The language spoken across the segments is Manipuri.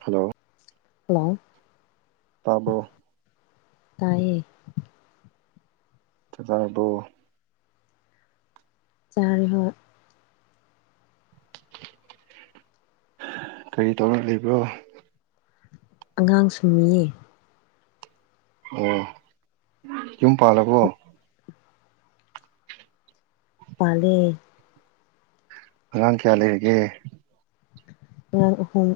ꯍꯜꯂꯣ ꯍꯜꯂꯣ ꯇꯥꯕꯔꯣ ꯇꯥꯏꯌꯦ ꯆꯥꯛ ꯆꯥꯔꯕꯔꯣ ꯆꯔꯦ ꯍꯣꯏ ꯀꯔꯤ ꯇꯧꯔ ꯂꯩꯕ꯭ꯔꯣ ꯑꯉꯥꯡ ꯁꯨꯃꯤꯌꯦ ꯑꯣ ꯌꯨꯝ ꯄꯥꯜꯂꯕꯣ ꯄꯜꯂꯦ ꯑꯉꯥꯡ ꯀꯌꯥ ꯂꯩꯔꯤꯒꯦ ꯑꯉꯥꯡ ꯑꯍꯨꯝ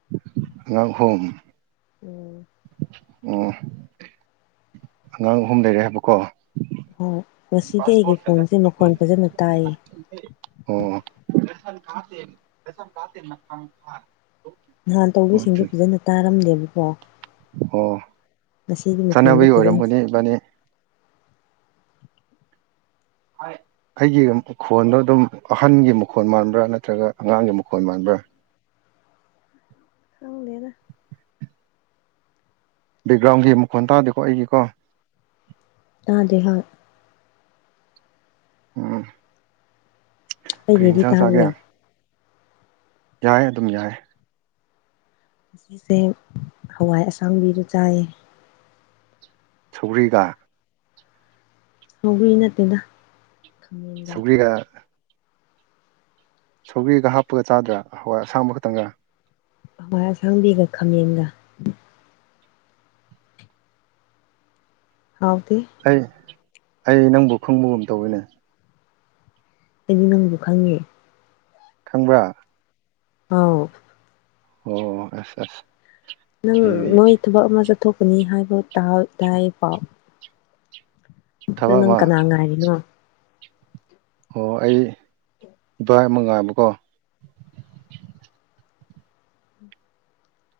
[unintelligible] ꯍꯨꯝ [inaudible] ꯎꯝ ꯑꯉꯥꯡ ꯑꯍꯨꯝ ꯂꯩꯔꯦ ꯍꯥꯏꯕꯀꯣ ꯑꯣ ꯉꯁꯤꯗꯤ ꯑꯩꯒꯤ ꯐꯣꯟꯁꯦ ꯃꯈꯣꯟ ꯐꯖꯅ ꯇꯥꯏꯌꯦ ꯑꯣ ꯅꯍꯥꯟ ꯑꯣ ꯇꯧꯕꯁꯤꯡꯗꯤ ꯐꯖꯅ ꯇꯥꯔꯝꯗꯦꯕꯀꯣ ꯑꯣ ꯉꯁꯤꯒꯤ ꯃꯈꯣꯟꯗꯣ ꯆꯥꯟꯅꯕꯒꯤ ꯐꯖꯅ ꯑꯣꯏꯔꯝꯕꯅꯤ ꯏꯕꯅꯤ ꯑꯩꯒꯤ ꯃꯈꯣꯟꯗꯣ ꯑꯗꯨꯝ ꯑꯍꯟꯒꯤ ꯃꯈꯣꯟ ꯃꯥꯟꯕ꯭ꯔ ꯅꯠꯇ꯭ꯔꯒ ꯑꯉꯥꯡꯒꯤ ꯃꯈꯣꯟ ꯃꯥꯟꯕ꯭ꯔꯥ ꯈꯪꯗꯦꯗ ꯕꯦꯛꯒ꯭ꯔꯥꯎꯟꯒꯤ ꯃꯈꯣꯟ ꯇꯥꯗꯦꯀꯣ ꯑꯩꯒꯤꯀꯣ ꯇꯥꯗꯦ ꯍꯣꯏ ꯎꯝ ꯀ꯭ꯔꯤ ꯑꯩꯒꯤꯗꯤ ꯌꯦꯟꯁꯥꯡ ꯆꯥꯒꯦ ꯇꯥꯕ꯭ꯔꯣ ꯌꯥꯏ ꯑꯗꯨꯝ ꯌꯥꯏ ꯁꯤꯁꯦ ꯍꯋꯥꯏ ꯑꯁꯥꯡꯕꯤꯗ ꯆꯥꯏꯌꯦ ꯁꯧꯒ꯭ꯔꯤꯒ ꯁꯧꯒꯤ ꯅꯠꯇꯦꯗ ꯈꯥꯃꯦꯟꯒ ꯁꯧꯒ꯭ꯔꯤꯒ ꯁꯧꯒ꯭ꯔꯤꯒ ꯍꯥꯞꯄꯒ ꯆꯥꯗ꯭ꯔꯥ ꯍꯋꯥꯏ ꯑꯁꯥꯡꯕ ꯈꯛꯇꯪꯒ ꯍꯋꯥꯏ ꯑꯁꯥꯡꯕꯤꯒ ꯈꯥꯃꯦꯟꯒ ꯍꯥꯎꯇꯦ ꯑꯩ ꯑꯩ ꯅꯪꯕꯨ ꯈꯪꯕꯒꯨꯝ ꯇꯧꯋꯤꯅꯦ ꯑꯩꯗꯤ ꯅꯪꯕꯨ ꯈꯪꯉꯦ ꯈꯪꯕ꯭ꯔꯥ ꯑꯥꯎ ꯑꯣ ꯑꯁ ꯑꯁ ꯅꯪ ꯑꯩꯗꯤ ꯅꯣꯏ ꯊꯕꯛ ꯑꯃ ꯆꯠꯊꯣꯛꯀꯅꯤ ꯍꯥꯏꯕ ꯇꯥꯎ ꯇꯥꯏꯌꯦ ꯄꯥꯎ ꯑꯗꯨ ꯊꯕꯛ ꯅꯪ ꯑꯃ ꯀꯅꯥ ꯉꯥꯏꯔꯤꯅꯣ ꯑꯣ ꯑꯩ ꯏꯕꯥꯏ ꯑꯃ ꯉꯥꯏꯕꯀꯣ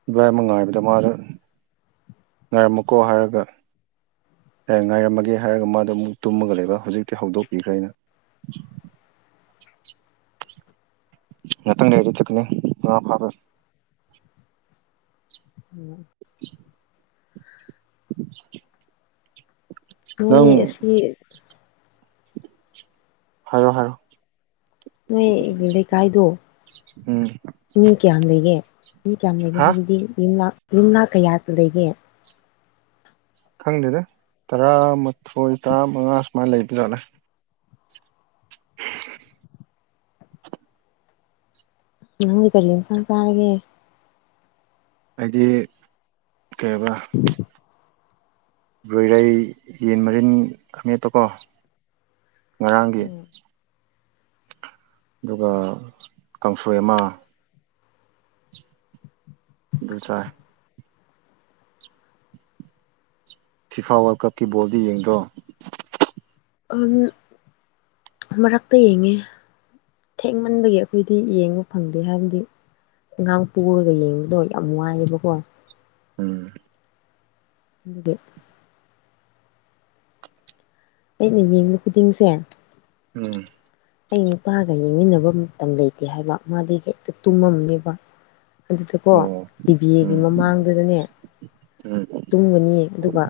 ꯏꯚꯏ ꯑꯃ ꯉꯥꯏꯕꯗ ꯃꯥꯗꯣ ꯉꯥꯏꯔꯝꯃꯀꯣ ꯍꯥꯏꯔꯒ ꯉꯥꯏꯔꯝꯃꯒꯦ ꯍꯥꯏꯔꯒ ꯃꯥꯗꯣ ꯑꯃꯨꯛ ꯇꯨꯝꯃꯒ ꯂꯩꯕ ꯍꯧꯖꯤꯛꯇꯤ ꯍꯧꯗꯣꯛꯄꯤꯈ꯭ꯔꯦ ꯑꯩꯅ ꯉꯥꯛꯇꯪ ꯂꯩꯗꯤ ꯆꯠꯀꯅꯤ ꯉꯥ ꯐꯥꯕ ꯎꯝ [inaudible] ꯅꯪ ꯅꯣꯏ ꯑꯁꯤ ꯍꯥꯏꯔꯣ ꯍꯥꯏꯔꯣ ꯅꯣꯏ ꯒꯤ ꯂꯩ ꯀꯥꯏꯗꯣ ꯎꯝ ꯃꯤ ꯀꯌꯥꯝ ꯂꯩꯒꯦ ꯃꯤ ꯀꯌꯥꯝ ꯂꯩꯒꯦ ꯍꯥ ꯍꯥꯏꯕꯗꯤ ꯌꯨꯝ ꯌꯨꯝꯅꯥꯛ ꯀꯌꯥ ꯂꯩꯒꯦ ꯈꯪꯗꯦꯗ ꯇꯔꯥꯃꯥꯊꯣꯏ ꯇꯔꯥꯃꯉꯥ ꯁꯨꯃꯥꯏꯅ ꯂꯩꯕꯖꯥꯠꯂ ꯅꯪꯗꯤ ꯀꯔꯤ ꯏꯟꯁꯥꯡ ꯆꯥꯔꯒꯦ ꯑꯩꯏꯗꯤ ꯀꯩꯌꯦꯕ ꯂꯣꯏꯔꯩ ꯌꯦꯟ ꯃꯔꯤꯟ ꯑꯃꯦꯠꯄꯀꯣ ꯉꯔꯥꯡꯒꯤ ꯑꯗꯨꯒ ꯀꯥꯡꯁꯣꯏ ꯑꯃ ꯗꯨ ꯆꯥꯏ ꯐꯤꯐꯥ ꯋꯥꯔꯜ ꯀꯞꯀꯤ ꯕꯣꯜꯗꯤ ꯌꯦꯡꯗ꯭ꯔꯣ ꯎꯝ ꯃꯔꯛꯇ ꯌꯦꯡꯉꯦ ꯊꯦꯡꯃꯟꯕꯒꯤ ꯑꯩꯈꯣꯏꯗꯤ ꯌꯦꯡꯕ ꯐꯪꯗꯦ ꯍꯥꯏꯕꯗꯤ ꯑꯉꯥꯡ ꯄꯣꯔꯒ ꯌꯦꯡꯕꯗꯣ ꯌꯥꯝ ꯋꯥꯏꯑꯦꯕꯀꯣ ꯎꯝ ꯑꯗꯨꯒꯤ ꯑꯩꯅ ꯌꯦꯡꯕ ꯈꯨꯗꯤꯡꯁꯦ ꯎꯝ ꯑꯩ ꯅꯨꯄꯥꯒ ꯌꯦꯡꯃꯤꯟꯅꯕ ꯃꯇꯝ ꯂꯩꯇꯦ ꯍꯥꯏꯕ ꯃꯥꯗꯤ ꯍꯦꯛꯇ ꯇꯨꯝꯃꯝꯅꯦꯕ ꯑꯗꯨꯗꯀꯣ ꯑꯣ ꯇꯤꯚꯤꯒꯤ ꯎꯝ ꯃꯃꯥꯡꯗꯨꯗꯅꯦ ꯎꯝ ꯇꯨꯝꯒꯅꯤ ꯑꯗꯨꯒ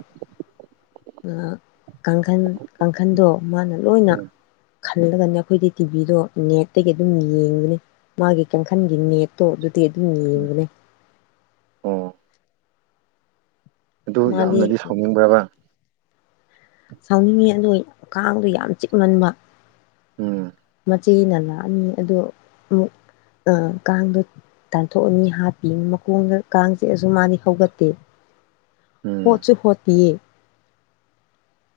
ꯀꯥꯡꯈꯟ ꯀꯥꯡꯈꯟꯗꯣ ꯃꯥꯅ ꯂꯣꯏꯅ ꯎꯝ ꯈꯜꯂꯒꯅꯦ ꯑꯩꯈꯣꯏꯗꯤ ꯇꯤꯚꯤꯗꯣ ꯅꯦꯠꯇꯒꯤ ꯑꯗꯨꯝ ꯌꯦꯡꯕꯅꯤ ꯃꯥꯒꯤ ꯀꯥꯡꯈꯟꯒꯤ ꯅꯦꯠꯇꯣ ꯑꯗꯨꯗꯤ ꯑꯗꯨꯝ ꯎꯝ ꯌꯦꯡꯕꯅꯦ ꯑꯣ ꯑꯗꯨ ꯃꯥꯗꯤ ꯌꯥꯝꯅꯗꯤ ꯁꯥꯎꯅꯤꯡꯕ꯭ꯔꯕ ꯁꯥꯎꯅꯤꯡꯉꯤ ꯑꯗꯨ ꯀꯥꯡꯗꯣ ꯌꯥꯝ ꯆꯤꯛꯃꯟꯕ ꯎꯝ ꯃꯆꯦꯅ ꯂꯥꯛꯑꯅꯤ ꯑꯗꯣ ꯑꯃꯨꯛ ꯀꯥꯡꯗꯣ ꯇꯥꯟꯊꯣꯛꯑꯅꯤ ꯍꯥꯞꯄꯤ ꯃꯈꯣꯡꯗ ꯀꯥꯡ꫰ꯆꯤꯛꯑꯁꯨ ꯃꯥꯗꯤ ꯍꯧꯒꯠꯇꯦ ꯎꯝ ꯍꯣꯠꯁꯨ ꯍꯣꯠꯄꯤꯑꯦ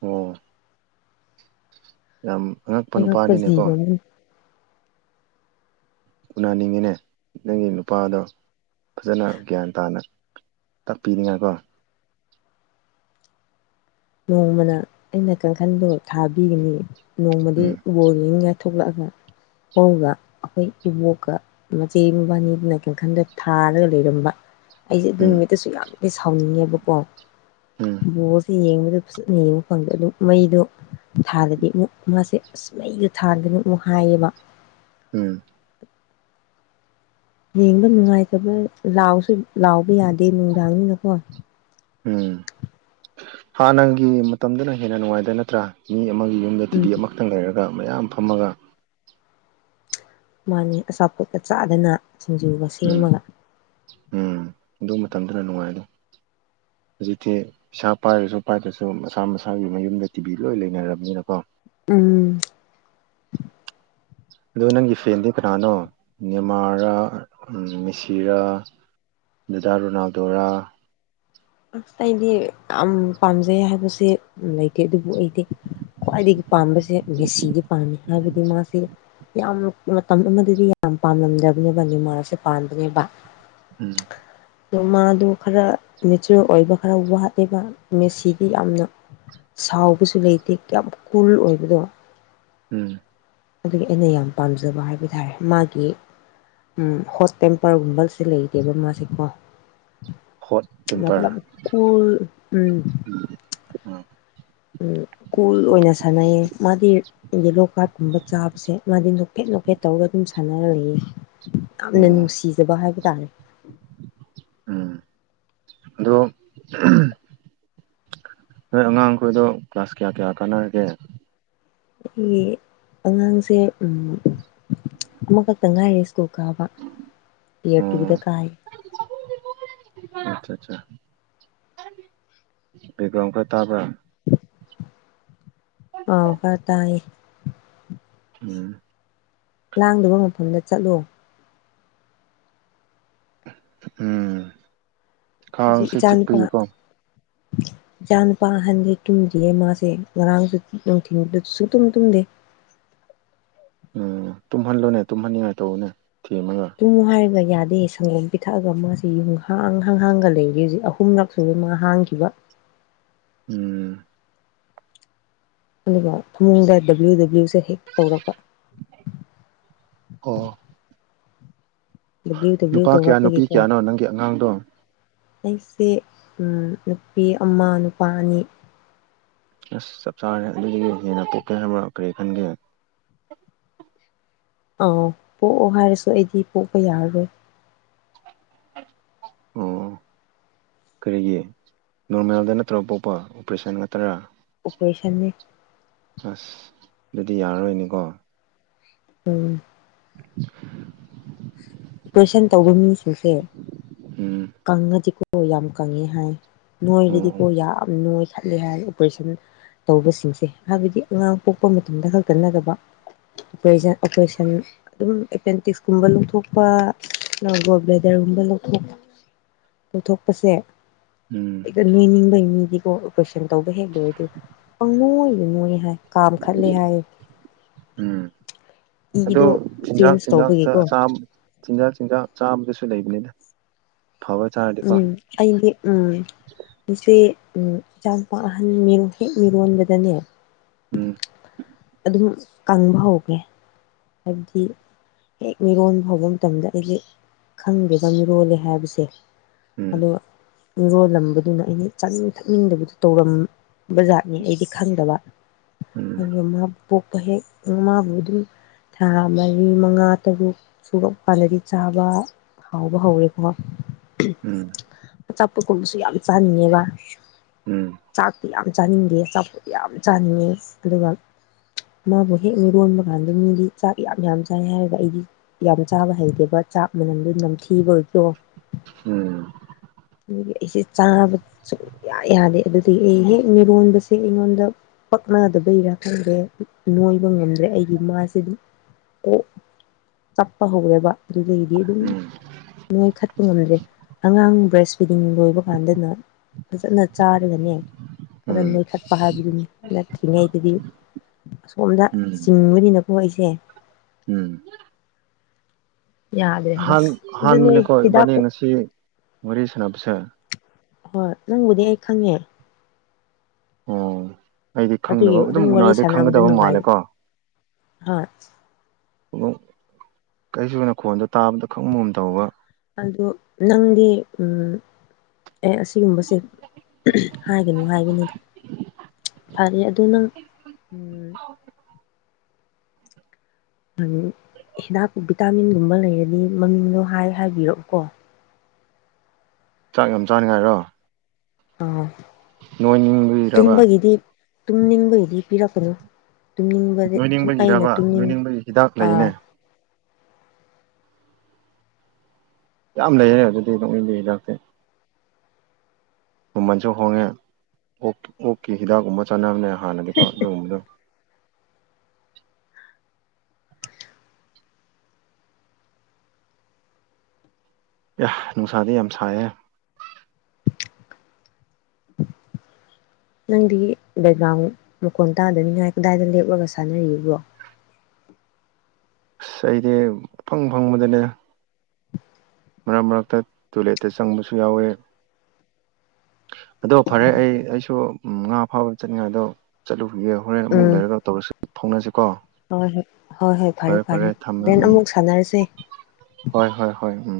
ꯑꯣ ꯌꯥꯝ ꯑꯉꯛꯄ ꯅꯨꯄꯥꯅꯤꯅꯦꯀꯣ ꯖꯤꯕ ꯑꯃꯅꯤ ꯎꯅꯅꯤꯡꯉꯤꯅꯦ ꯅꯪꯒꯤ ꯅꯨꯄꯥꯗꯣ ꯐꯖꯅ ꯒ꯭ꯌꯥꯟ ꯇꯥꯅ ꯇꯥꯛꯄꯤꯅꯤꯉꯥꯏꯀꯣ ꯅꯣꯡꯃꯅ ꯑꯩꯅ ꯀꯥꯡꯈꯟꯗꯣ ꯊꯥꯕꯤꯒꯅꯤ ꯅꯣꯡꯃꯗꯤ ꯎꯝ ꯕꯣꯜ [unintelligible] ꯊꯣꯛꯂꯛꯑꯒ [unintelligible] ꯑꯩꯈꯣꯏ ꯎꯕꯣꯛꯀ ꯃꯆꯦ ꯃꯕꯥꯅꯤꯗꯨꯅ ꯀꯥꯡꯈꯟꯗ ꯊꯥꯔꯒ ꯂꯩꯔꯝꯕ ꯑꯩꯁꯦ ꯑꯗꯨ ꯎꯝ ꯅꯨꯃꯤꯠꯇꯁꯨ ꯌꯥꯝꯗꯤ ꯁꯥꯎꯅꯤꯡꯉꯦꯕꯀꯣ ꯎꯝ ꯕꯣꯁꯦ ꯌꯦꯡꯕ ꯑꯗꯨ ꯐꯖꯅ ꯌꯦꯡꯕ ꯐꯪꯗꯦ ꯑꯗꯨꯝ ꯃꯩꯗꯣ ꯊꯥꯗꯗꯤ ꯑꯃꯨꯛ ꯃꯥꯁꯦ ꯑꯁ ꯃꯩꯒ ꯊꯥꯟꯒꯅꯨ ꯑꯃꯨꯛ ꯍꯥꯏꯌꯦꯕ ꯎꯝ ꯌꯦꯡꯕ ꯅꯨꯡꯉꯥꯏꯇꯕ ꯂꯥꯎꯁꯨ ꯂꯥꯎꯕ ꯌꯥꯗꯦ ꯅꯨꯡꯗꯥꯡꯅꯤꯅꯀꯣ ꯎꯝ ꯍꯥꯟꯅꯒꯤ ꯃꯇꯝꯗꯅ ꯍꯦꯟꯅ ꯅꯨꯡꯉꯥꯏꯗ ꯅꯠꯇ꯭ꯔꯥ ꯃꯤ ꯑꯃꯒꯤ ꯌꯨꯝ ꯌꯨꯝꯗ ꯇꯤꯚꯤ ꯎꯝ ꯑꯃꯈꯛꯇꯪ ꯂꯩꯔꯒ ꯃꯌꯥꯝ ꯐꯝꯃꯒ ꯃꯥꯅꯦ ꯑꯆꯥꯄꯣꯠꯄ ꯆꯥꯗꯅ ꯁꯤꯡꯖꯨꯒ ꯎꯝ ꯁꯦꯝꯃꯒ ꯎꯝ ꯑꯗꯨ ꯃꯇꯝꯗꯨꯅ ꯅꯨꯡꯉꯥꯏꯗ ꯍꯧꯖꯤꯛꯇꯤ ꯄꯩꯥ ꯄꯥꯏꯔꯁꯨ ꯄꯥꯏꯗ꯭ꯔꯁꯨ ꯃꯁꯥ ꯃꯁꯥꯒꯤ ꯃꯌꯨꯝꯗ ꯇꯤꯚꯤ ꯂꯣꯏ ꯂꯩꯅꯔꯕꯅꯤꯅꯀꯣ ꯎꯝ ꯑꯗꯣ ꯅꯪꯒꯤ ꯐꯦꯟꯗꯤ ꯀꯅꯥꯅꯣ ꯅꯤꯃꯥꯔꯥ ꯃꯤꯁꯤꯔꯥ ꯗꯗꯥ ꯔꯣꯅꯥꯜꯗꯣꯔꯥ ꯑꯁ ꯑꯩꯗꯤ ꯌꯥꯝ ꯄꯥꯝꯖꯩ ꯍꯥꯏꯕꯁꯦ ꯂꯩꯇꯦ ꯑꯗꯨꯕꯨ ꯑꯩꯗꯤ ꯈ꯭ꯋꯥꯏꯗꯒꯤ ꯄꯥꯝꯕꯁꯦ ꯃꯦꯁꯤꯗꯤ ꯄꯥꯝꯃꯤ ꯍꯥꯏꯕꯗꯤ ꯃꯥꯁꯤ ꯌꯥꯝ ꯃꯇꯝ ꯑꯃꯗꯗꯤ ꯌꯥꯝ ꯄꯥꯝꯂꯝꯗꯕꯅꯦꯕ ꯅꯤꯃꯥꯔꯁꯦ ꯄꯥꯟꯕꯅꯦꯕ ꯎꯝ ꯑꯗꯣ ꯃꯥꯗꯣ ꯈꯔ ꯅꯦꯆꯔꯦꯜ ꯑꯣꯏꯕ ꯈꯔ ꯋꯥꯠꯂꯦꯕ ꯃꯦꯁꯤꯗꯤ ꯌꯥꯝꯅ ꯁꯥꯎꯕꯁꯨ ꯂꯩꯇꯦ ꯌꯥꯝ ꯀꯨꯜ ꯑꯣꯏꯕꯗꯣ ꯎꯝ ꯑꯗꯨꯒꯤ ꯑꯩꯅ ꯌꯥꯝ ꯄꯥꯝꯖꯕ ꯍꯥꯏꯕ ꯇꯥꯔꯦ ꯃꯥꯒꯤ ꯎꯝ ꯍꯣꯁ ꯇꯦꯝꯄꯔꯒꯨꯝꯕ ꯁꯤ ꯂꯩꯇꯦꯕ ꯃꯥꯁꯦ ꯀꯣ ꯍꯣꯠ ꯃ ꯇꯦꯝꯄꯔ ꯀ [inaudible] ꯎꯝ ꯎꯝ ꯀꯨꯜ ꯑꯣꯏꯅ ꯁꯥꯟꯅꯩꯌꯦ ꯃꯥꯗꯤ ꯈꯪꯗꯦ ꯀꯥꯔꯠꯀꯨꯝꯕ ꯆꯥꯕꯁꯦ ꯃꯥꯗꯤ ꯅꯣꯐꯦꯠ ꯅꯣꯐꯦꯠ ꯇꯧꯔꯒ ꯑꯗꯨꯝ ꯁꯥꯟꯅꯔ ꯂꯩꯌꯦ ꯌꯥꯝꯅ ꯑꯣ ꯅꯨꯡꯁꯤꯖꯕ ꯍꯥꯏꯕ ꯇꯥꯔꯦ ꯎꯝ ꯑꯗꯣ ꯅꯣꯏ ꯑꯉꯥꯡꯈꯣꯏ ꯑꯗꯣ ꯀ꯭ꯂꯥꯁ ꯀꯌꯥ ꯀꯌꯥ ꯀꯥꯟꯅꯔꯒꯦ ꯑꯩꯒꯤ ꯑꯉꯥꯡꯁꯦ ꯑꯃꯈꯛꯇ ꯉꯥꯏꯔꯤ ꯇꯨ ꯀꯥꯕ ꯌꯦꯔ ꯇꯨꯗ ꯀꯥꯥꯏ ꯑꯆꯥ ꯑꯆꯥ ꯕꯦꯛꯒꯥ꯭ꯔꯜ ꯈꯔ ꯇꯥꯕ꯭ꯔꯥ ꯑꯥꯎ ꯈꯔ ꯇꯥꯏꯌꯦ ꯎꯝ ꯂꯥꯡꯗꯕ ꯃꯐꯝꯗ ꯆꯠꯂꯣ ꯎꯝ ꯀꯥꯡꯁꯦ ꯆꯤꯛꯄꯒꯤꯀꯣ [inaudible] ꯏꯆꯥ ꯅꯨꯄꯥ ꯑꯍꯟꯗꯤ ꯇꯨꯝꯗ꯭ꯔꯤꯌꯦ ꯃꯥꯁꯦ ꯉꯔꯥꯡꯁꯨ ꯅꯨꯡꯊꯤꯟꯗꯨ ꯁꯨꯡ ꯇꯨꯝ ꯇꯨꯝꯗꯦ ꯎꯝ ꯇꯨꯝꯍꯜꯂꯨꯅꯦ ꯇꯨꯝꯍꯟꯅꯤꯡꯉꯥꯏ ꯇꯧꯋꯣꯅꯦ ꯊꯦꯝꯃꯒ ꯇꯨꯝꯃꯨ ꯍꯥꯏꯔꯒ ꯌꯥꯗꯦ ꯁꯪꯒꯣꯝ ꯄꯤꯊꯛꯑꯒ ꯃꯥꯁꯤ ꯌꯨꯝꯍꯥꯡ ꯍꯥꯡꯍꯥꯡꯒ ꯂꯩꯌꯦ ꯍꯧꯖꯤꯛ ꯑꯍꯨꯝꯂꯛ ꯑꯍꯨꯝꯂꯛ ꯁꯨꯔꯦ ꯃꯥ ꯍꯥꯡꯈꯤꯕ ꯎꯝ ꯑꯗꯨꯒ ꯐꯃꯨꯡꯗ ꯗꯕ꯭ꯂꯤꯎ ꯗꯕ꯭ꯂꯤꯎꯁꯦ ꯍꯦꯛ ꯇꯧꯔꯛꯄ ꯑꯣ ꯗꯕ꯭ꯂꯤꯎ ꯗꯕ꯭ꯂꯤꯎ ꯅꯨꯄꯥ ꯀꯌꯥ ꯅꯨꯄꯤ ꯇꯧꯔꯛꯄꯒꯤꯀꯣ ꯀꯌꯥꯅꯣ ꯅꯪꯒꯤ ꯑꯉꯥꯡꯗꯣ ꯑꯩꯁꯦ ꯅꯨꯄꯤ ꯑꯃ ꯅꯨꯄꯥ ꯑꯅꯤ ꯑꯁ ꯆꯞ ꯆꯥꯔꯦ ꯑꯗꯨꯒꯤ ꯍꯦꯟꯅ ꯄꯣꯛꯀꯦ ꯍꯥꯏꯕ ꯀꯔꯤ ꯈꯟꯒꯦ ꯑꯥꯎ ꯄꯣꯛꯑꯣ ꯍꯥꯏꯔꯁꯨ ꯑꯩꯗꯤ ꯄꯣꯛꯄ ꯌꯥꯔꯔꯣꯏ ꯑꯣ ꯀꯔꯤꯒꯤ ꯅꯣꯔꯃꯦꯜꯗ ꯅꯠꯇ꯭ꯔ ꯄꯣꯛꯄ ꯑꯣꯄꯔꯦꯁꯟ ꯉꯥꯛꯇꯔꯥ ꯑꯣꯕꯔꯦꯁꯟꯅꯤ ꯑꯁ ꯑꯗꯨꯗꯤ ꯌꯥꯔꯔꯣꯏꯅꯦꯀꯣ ꯎꯝ [inaudible] ꯑꯣꯄꯔꯦꯁꯟ ꯇꯧꯕ ꯃꯤꯁꯤꯡꯁꯦ ꯎꯝ ꯀꯪꯉꯗꯤꯀꯣ ꯌꯥꯝ ꯀꯪꯉꯦ ꯍꯥꯏ ꯑꯣ ꯑꯣ ꯅꯣꯏꯔꯗꯤꯀꯣ ꯌꯥꯝ ꯅꯣꯢ ꯈꯠꯂꯦ ꯍꯥꯏ ꯑꯣꯄꯔꯦꯁꯟ ꯇꯧꯕꯁꯤꯡꯁꯦ ꯍꯥꯏꯕꯗꯤ ꯑꯉꯥꯡ ꯄꯣꯛꯄ ꯃꯇꯝꯗ ꯈꯛꯇ ꯅꯠꯇꯕ ꯑꯣꯄꯔꯦꯁꯟ ꯑꯣꯄꯔꯦꯁꯟ ꯑꯗꯨꯝ ꯑꯦꯄꯦꯟꯗꯤꯛꯁꯒꯨꯝꯕ ꯂꯧꯊꯣꯛ ꯍꯣꯢ ꯒꯣꯜꯕ꯭ꯂꯦꯗꯔꯒꯨꯝꯕ ꯂꯧꯊꯣꯛ ꯂꯧꯊꯣꯛꯄꯁꯦ ꯎꯝ ꯍꯦꯛꯇ ꯅꯣꯏꯅꯤꯡꯕꯩ ꯃꯤꯗꯤꯀꯣ ꯑꯣꯄꯔꯣꯏꯁꯟ ꯇꯧꯕ ꯍꯦꯛ ꯂꯣꯏꯔꯗꯤ ꯄꯪ ꯅꯣꯏꯗ ꯅꯣꯏ ꯍꯥꯏ ꯀꯥꯝ ꯈꯜꯂꯦ ꯍꯥꯏꯌꯦ ꯎꯝ ꯑꯗꯣ ꯏꯗꯣ ꯆꯤꯟꯖꯥꯛ ꯆꯦꯟꯖ ꯆꯤꯟꯖꯥꯛꯇ ꯇꯧꯕꯒꯤꯀꯣ ꯆꯥꯕꯗꯣ ꯆꯤꯟꯖꯥꯛ ꯆꯤꯟꯖꯥꯛ ꯆꯥꯕꯗꯁꯨ ꯂꯩꯕꯅꯤꯅ ꯐꯕ ꯆꯥꯔꯗꯤꯀꯣ ꯎꯝ ꯑꯩꯗꯤ ꯎꯝ ꯑꯩꯁꯦ ꯏꯆꯥ ꯅꯨꯨꯄꯥ ꯑꯍꯟ ꯃꯤ ꯍꯦꯛ ꯃꯤꯔꯣꯟꯕꯗꯅꯦ ꯎꯝ ꯑꯗꯨꯝ ꯀꯪꯕ ꯍꯧꯒꯦ ꯍꯥꯏꯕꯗꯤ ꯍꯦꯛ ꯃꯤꯔꯣꯟꯕ ꯍꯧꯕ ꯃꯇꯝꯗ ꯑꯩꯁꯦ ꯈꯪꯗꯦꯕꯥ ꯑꯩꯗꯤ ꯃꯤꯔꯣꯜꯂꯦ ꯍꯥꯏꯕꯁꯦ ꯎꯝ ꯑꯗꯣ ꯃꯤꯔꯣꯜꯂꯝꯕꯗꯨꯅ ꯑꯩꯅ ꯆꯥꯅꯤꯡ ꯊꯛꯅꯤꯡꯗꯕꯗꯨ ꯇꯧꯔꯝꯕ ꯖꯥꯠꯅꯤ ꯑꯩꯗꯤ ꯈꯪꯗꯕ ꯎꯝ ꯑꯗꯨꯒ ꯃꯥ ꯄꯣꯛꯄ ꯍꯦꯛ ꯃꯥꯕꯨ꫰ꯑꯗꯨꯝ ꯊꯥ ꯃꯔꯤ ꯃꯉꯥ ꯇꯔꯨꯛ ꯁꯨꯔꯛ ꯄꯥꯗꯤ ꯆꯥꯕ ꯍꯥꯎꯕ ꯍꯧꯋꯦꯀꯣ ꯎꯝ ꯑꯆꯥꯄꯣꯠ ꯀꯨꯝꯕꯁꯨ ꯌꯥꯝ ꯆꯥꯅꯤꯡꯉꯦꯕ ꯎꯝ ꯆꯥꯛꯇꯨ ꯌꯥꯝ ꯆꯥꯅꯤꯡꯗꯦ ꯆꯥꯄꯣꯠ ꯇꯨ ꯌꯥꯝ ꯆꯥꯅꯤꯡꯉꯦ ꯑꯗꯨꯒ ꯃꯥꯕꯨ ꯍꯦꯛ ꯃꯤꯔꯣꯟꯕ ꯀꯥꯟꯗ ꯃꯤꯗꯤ ꯆꯥꯛ ꯌꯥꯝ ꯌꯥꯝ ꯆꯥꯏ ꯍꯥꯏꯔꯒ ꯑꯩꯗꯤ ꯌꯥꯝ ꯆꯥꯕ ꯍꯩꯇꯦꯕ ꯆꯥꯛ ꯃꯅꯝꯗꯨ ꯅꯝꯊꯤꯕꯣꯏ ꯇꯣ ꯎꯝ ꯗꯨꯒꯤ ꯑꯩꯁꯦ ꯆꯥꯕ ꯁꯨꯌꯥ ꯌꯥꯗꯦ ꯑꯗꯨꯗꯤ ꯑꯩ ꯍꯦꯛ ꯃꯤꯔꯣꯟꯕꯁꯦ ꯑꯩꯉꯣꯟꯗ ꯄꯛꯅꯗꯕꯩꯔ ꯈꯪꯗ꯭ꯔꯦ ꯎꯝ ꯅꯣꯏꯕ ꯉꯝꯗ꯭ꯔꯦ ꯑꯩꯗꯤ ꯃꯥꯏꯁꯦꯗꯨꯝ ꯑꯣ ꯇꯞꯄ ꯍꯧꯔꯦꯕ ꯗꯨꯗꯒꯤꯗꯤ ꯑꯗꯨꯝ ꯎꯝ ꯅꯣꯏ ꯈꯠꯄ ꯉꯝꯗ꯭ꯔꯦ ꯑꯉꯥꯡ ꯕ꯭ꯔꯦꯁ ꯐꯤꯗꯤꯡ ꯂꯣꯏꯕ ꯀꯥꯟꯗꯅ ꯐꯖꯅ ꯆꯥꯔꯒꯅꯦ ꯈꯔ ꯎꯝ ꯅꯣꯏꯈꯠꯄ ꯍꯥꯏꯕꯗꯨꯅꯤ ꯅꯠꯇ꯭ꯔꯤꯉꯩꯗꯗꯤ ꯑꯁꯣꯝꯗ ꯎꯝ ꯆꯤꯡꯕꯅꯤꯅꯀꯣ ꯑꯩꯁꯦ ꯎꯝ ꯌꯥꯗ꯭ꯔꯦ ꯍꯥꯏꯕ ꯥꯑꯍꯥꯟ ꯑꯗꯨ ꯅꯣꯏ ꯑꯍꯥꯟꯕꯅꯦꯀꯣ ꯍꯤꯗꯥꯛ ꯏꯕꯥꯅꯤ ꯉꯁꯤ ꯋꯥꯔꯤ ꯁꯥꯟꯅꯕꯁꯦ ꯍꯣꯏ ꯅꯪꯕꯨꯗꯤ ꯑꯩ ꯈꯪꯉꯦ ꯑꯣ ꯑꯩꯗꯤ ꯑꯗꯨꯒꯤ ꯈꯪꯗꯕ ꯑꯥꯗꯨꯝ ꯑꯗꯨꯝ ꯋꯥꯔꯤ ꯎꯅꯔꯗꯤ ꯁꯥꯟꯅꯕꯗꯣ ꯈꯪꯒꯗꯕ ꯅꯨꯡꯉꯥꯏ ꯃꯥꯜꯂꯦꯀꯣ ꯍꯥ [unintelligible] ꯀꯩꯁꯨꯅ ꯈꯣꯟꯗꯣ ꯇꯥꯕꯗ ꯈꯪꯕꯒꯨꯝ ꯇꯧꯕ ꯑꯗꯨ ꯅꯪꯗꯤ ꯎꯝ ꯑꯦ ꯑꯁꯤꯒꯨꯝꯕꯁꯦ ꯍꯥꯏꯒꯅꯨ ꯍꯥꯏꯕꯅꯤꯗ ꯐꯔꯦ ꯑꯗꯨ ꯇꯨ ꯅꯪ [unintelligible] ꯍꯤꯗꯥꯛ ꯚꯤꯇꯥꯃꯤꯟꯒꯨꯝꯕ ꯂꯩꯔꯗꯤ ꯃꯃꯤꯡꯗꯣ ꯍꯥꯏ ꯍꯥꯏꯕꯤꯔꯛꯎꯀꯣ ꯆꯥꯛ ꯌꯥꯝ ꯆꯥꯅꯤꯡꯉꯥꯏꯔꯣ ꯑꯧ ꯅꯣꯏꯅꯤꯡꯕꯒꯤꯔꯕ ꯇꯨꯝꯕꯒꯤꯗꯤ ꯇꯨꯝꯅꯤꯡꯕꯥꯏꯗꯤ ꯄꯤꯔꯛꯀꯅꯨ ꯇꯨꯝꯅꯤꯡꯕꯗꯦ ꯑꯩꯅ ꯅꯣꯏꯅꯤꯡꯕꯒꯤꯔꯕ ꯇꯨꯝꯅꯤꯡ ꯅꯣꯏꯅꯤꯡꯕꯒꯤ ꯍꯤꯗꯥꯛ ꯑ ꯂꯩꯅꯦ ꯌꯥꯝ ꯂꯩꯌꯦꯅꯦ ꯑꯗꯨꯗꯤ ꯅꯣꯛꯃꯤ [unintelligible] ꯃꯃꯟꯁꯨ ꯍꯣꯡꯉꯦ ꯑꯣꯛ ꯑꯣꯛꯀꯤ ꯍꯤꯗꯥꯛꯀꯨꯝꯕ ꯆꯥꯅꯕꯅꯦ ꯍꯥꯟꯅꯗꯤꯀꯣ ꯑꯗꯨꯒꯨꯝꯕꯗꯣ ꯌ꯭ꯥꯍ ꯅꯨꯡꯁꯥꯗꯤ ꯌꯥꯝ ꯁꯥꯏꯌꯦ [inaudible] ꯅꯪꯗꯤ ꯕꯦꯛꯒ꯭ꯔꯥꯎꯟ ꯃꯈꯣꯟ ꯇꯥꯗꯅꯤꯉꯥꯏ ꯀꯗꯥꯏꯗ ꯂꯦꯞꯂꯒ ꯁꯥꯟꯅꯔꯤꯕ꯭ꯔꯣ ꯑꯁ ꯑꯩꯗꯤ ꯐꯪ ꯐꯪꯕꯗꯅꯦ ꯃꯔꯛ ꯃꯔꯛꯇ ꯇꯣꯏꯂꯦꯠꯇ ꯆꯪꯕꯁꯨ ꯌꯥꯎꯋꯦ ꯑꯗꯣ ꯐꯔꯦ ꯑꯩ ꯑꯩꯁꯨ ꯉꯥ ꯐꯥꯕ ꯆꯠꯅꯤꯡꯉꯥꯏꯗꯣ ꯆꯠꯂꯨꯈꯤꯒꯦ ꯍꯣꯔꯦꯟ ꯑꯃꯨꯛ ꯂꯩꯔꯒ ꯇꯧꯔꯁꯤ ꯐꯥꯎꯅꯖꯤꯀꯣ ꯍꯣ ꯍꯣ ꯍꯣꯏ ꯍꯣꯏ ꯍꯣꯏ ꯐꯔꯦ ꯐꯔꯦ ꯍꯣꯔꯦꯟ ꯎꯝ ꯑꯃꯨꯛ ꯁꯥꯟꯅꯔꯁꯦ ꯍꯣꯏ ꯍꯣꯏ ꯍꯣꯏ ꯎꯝ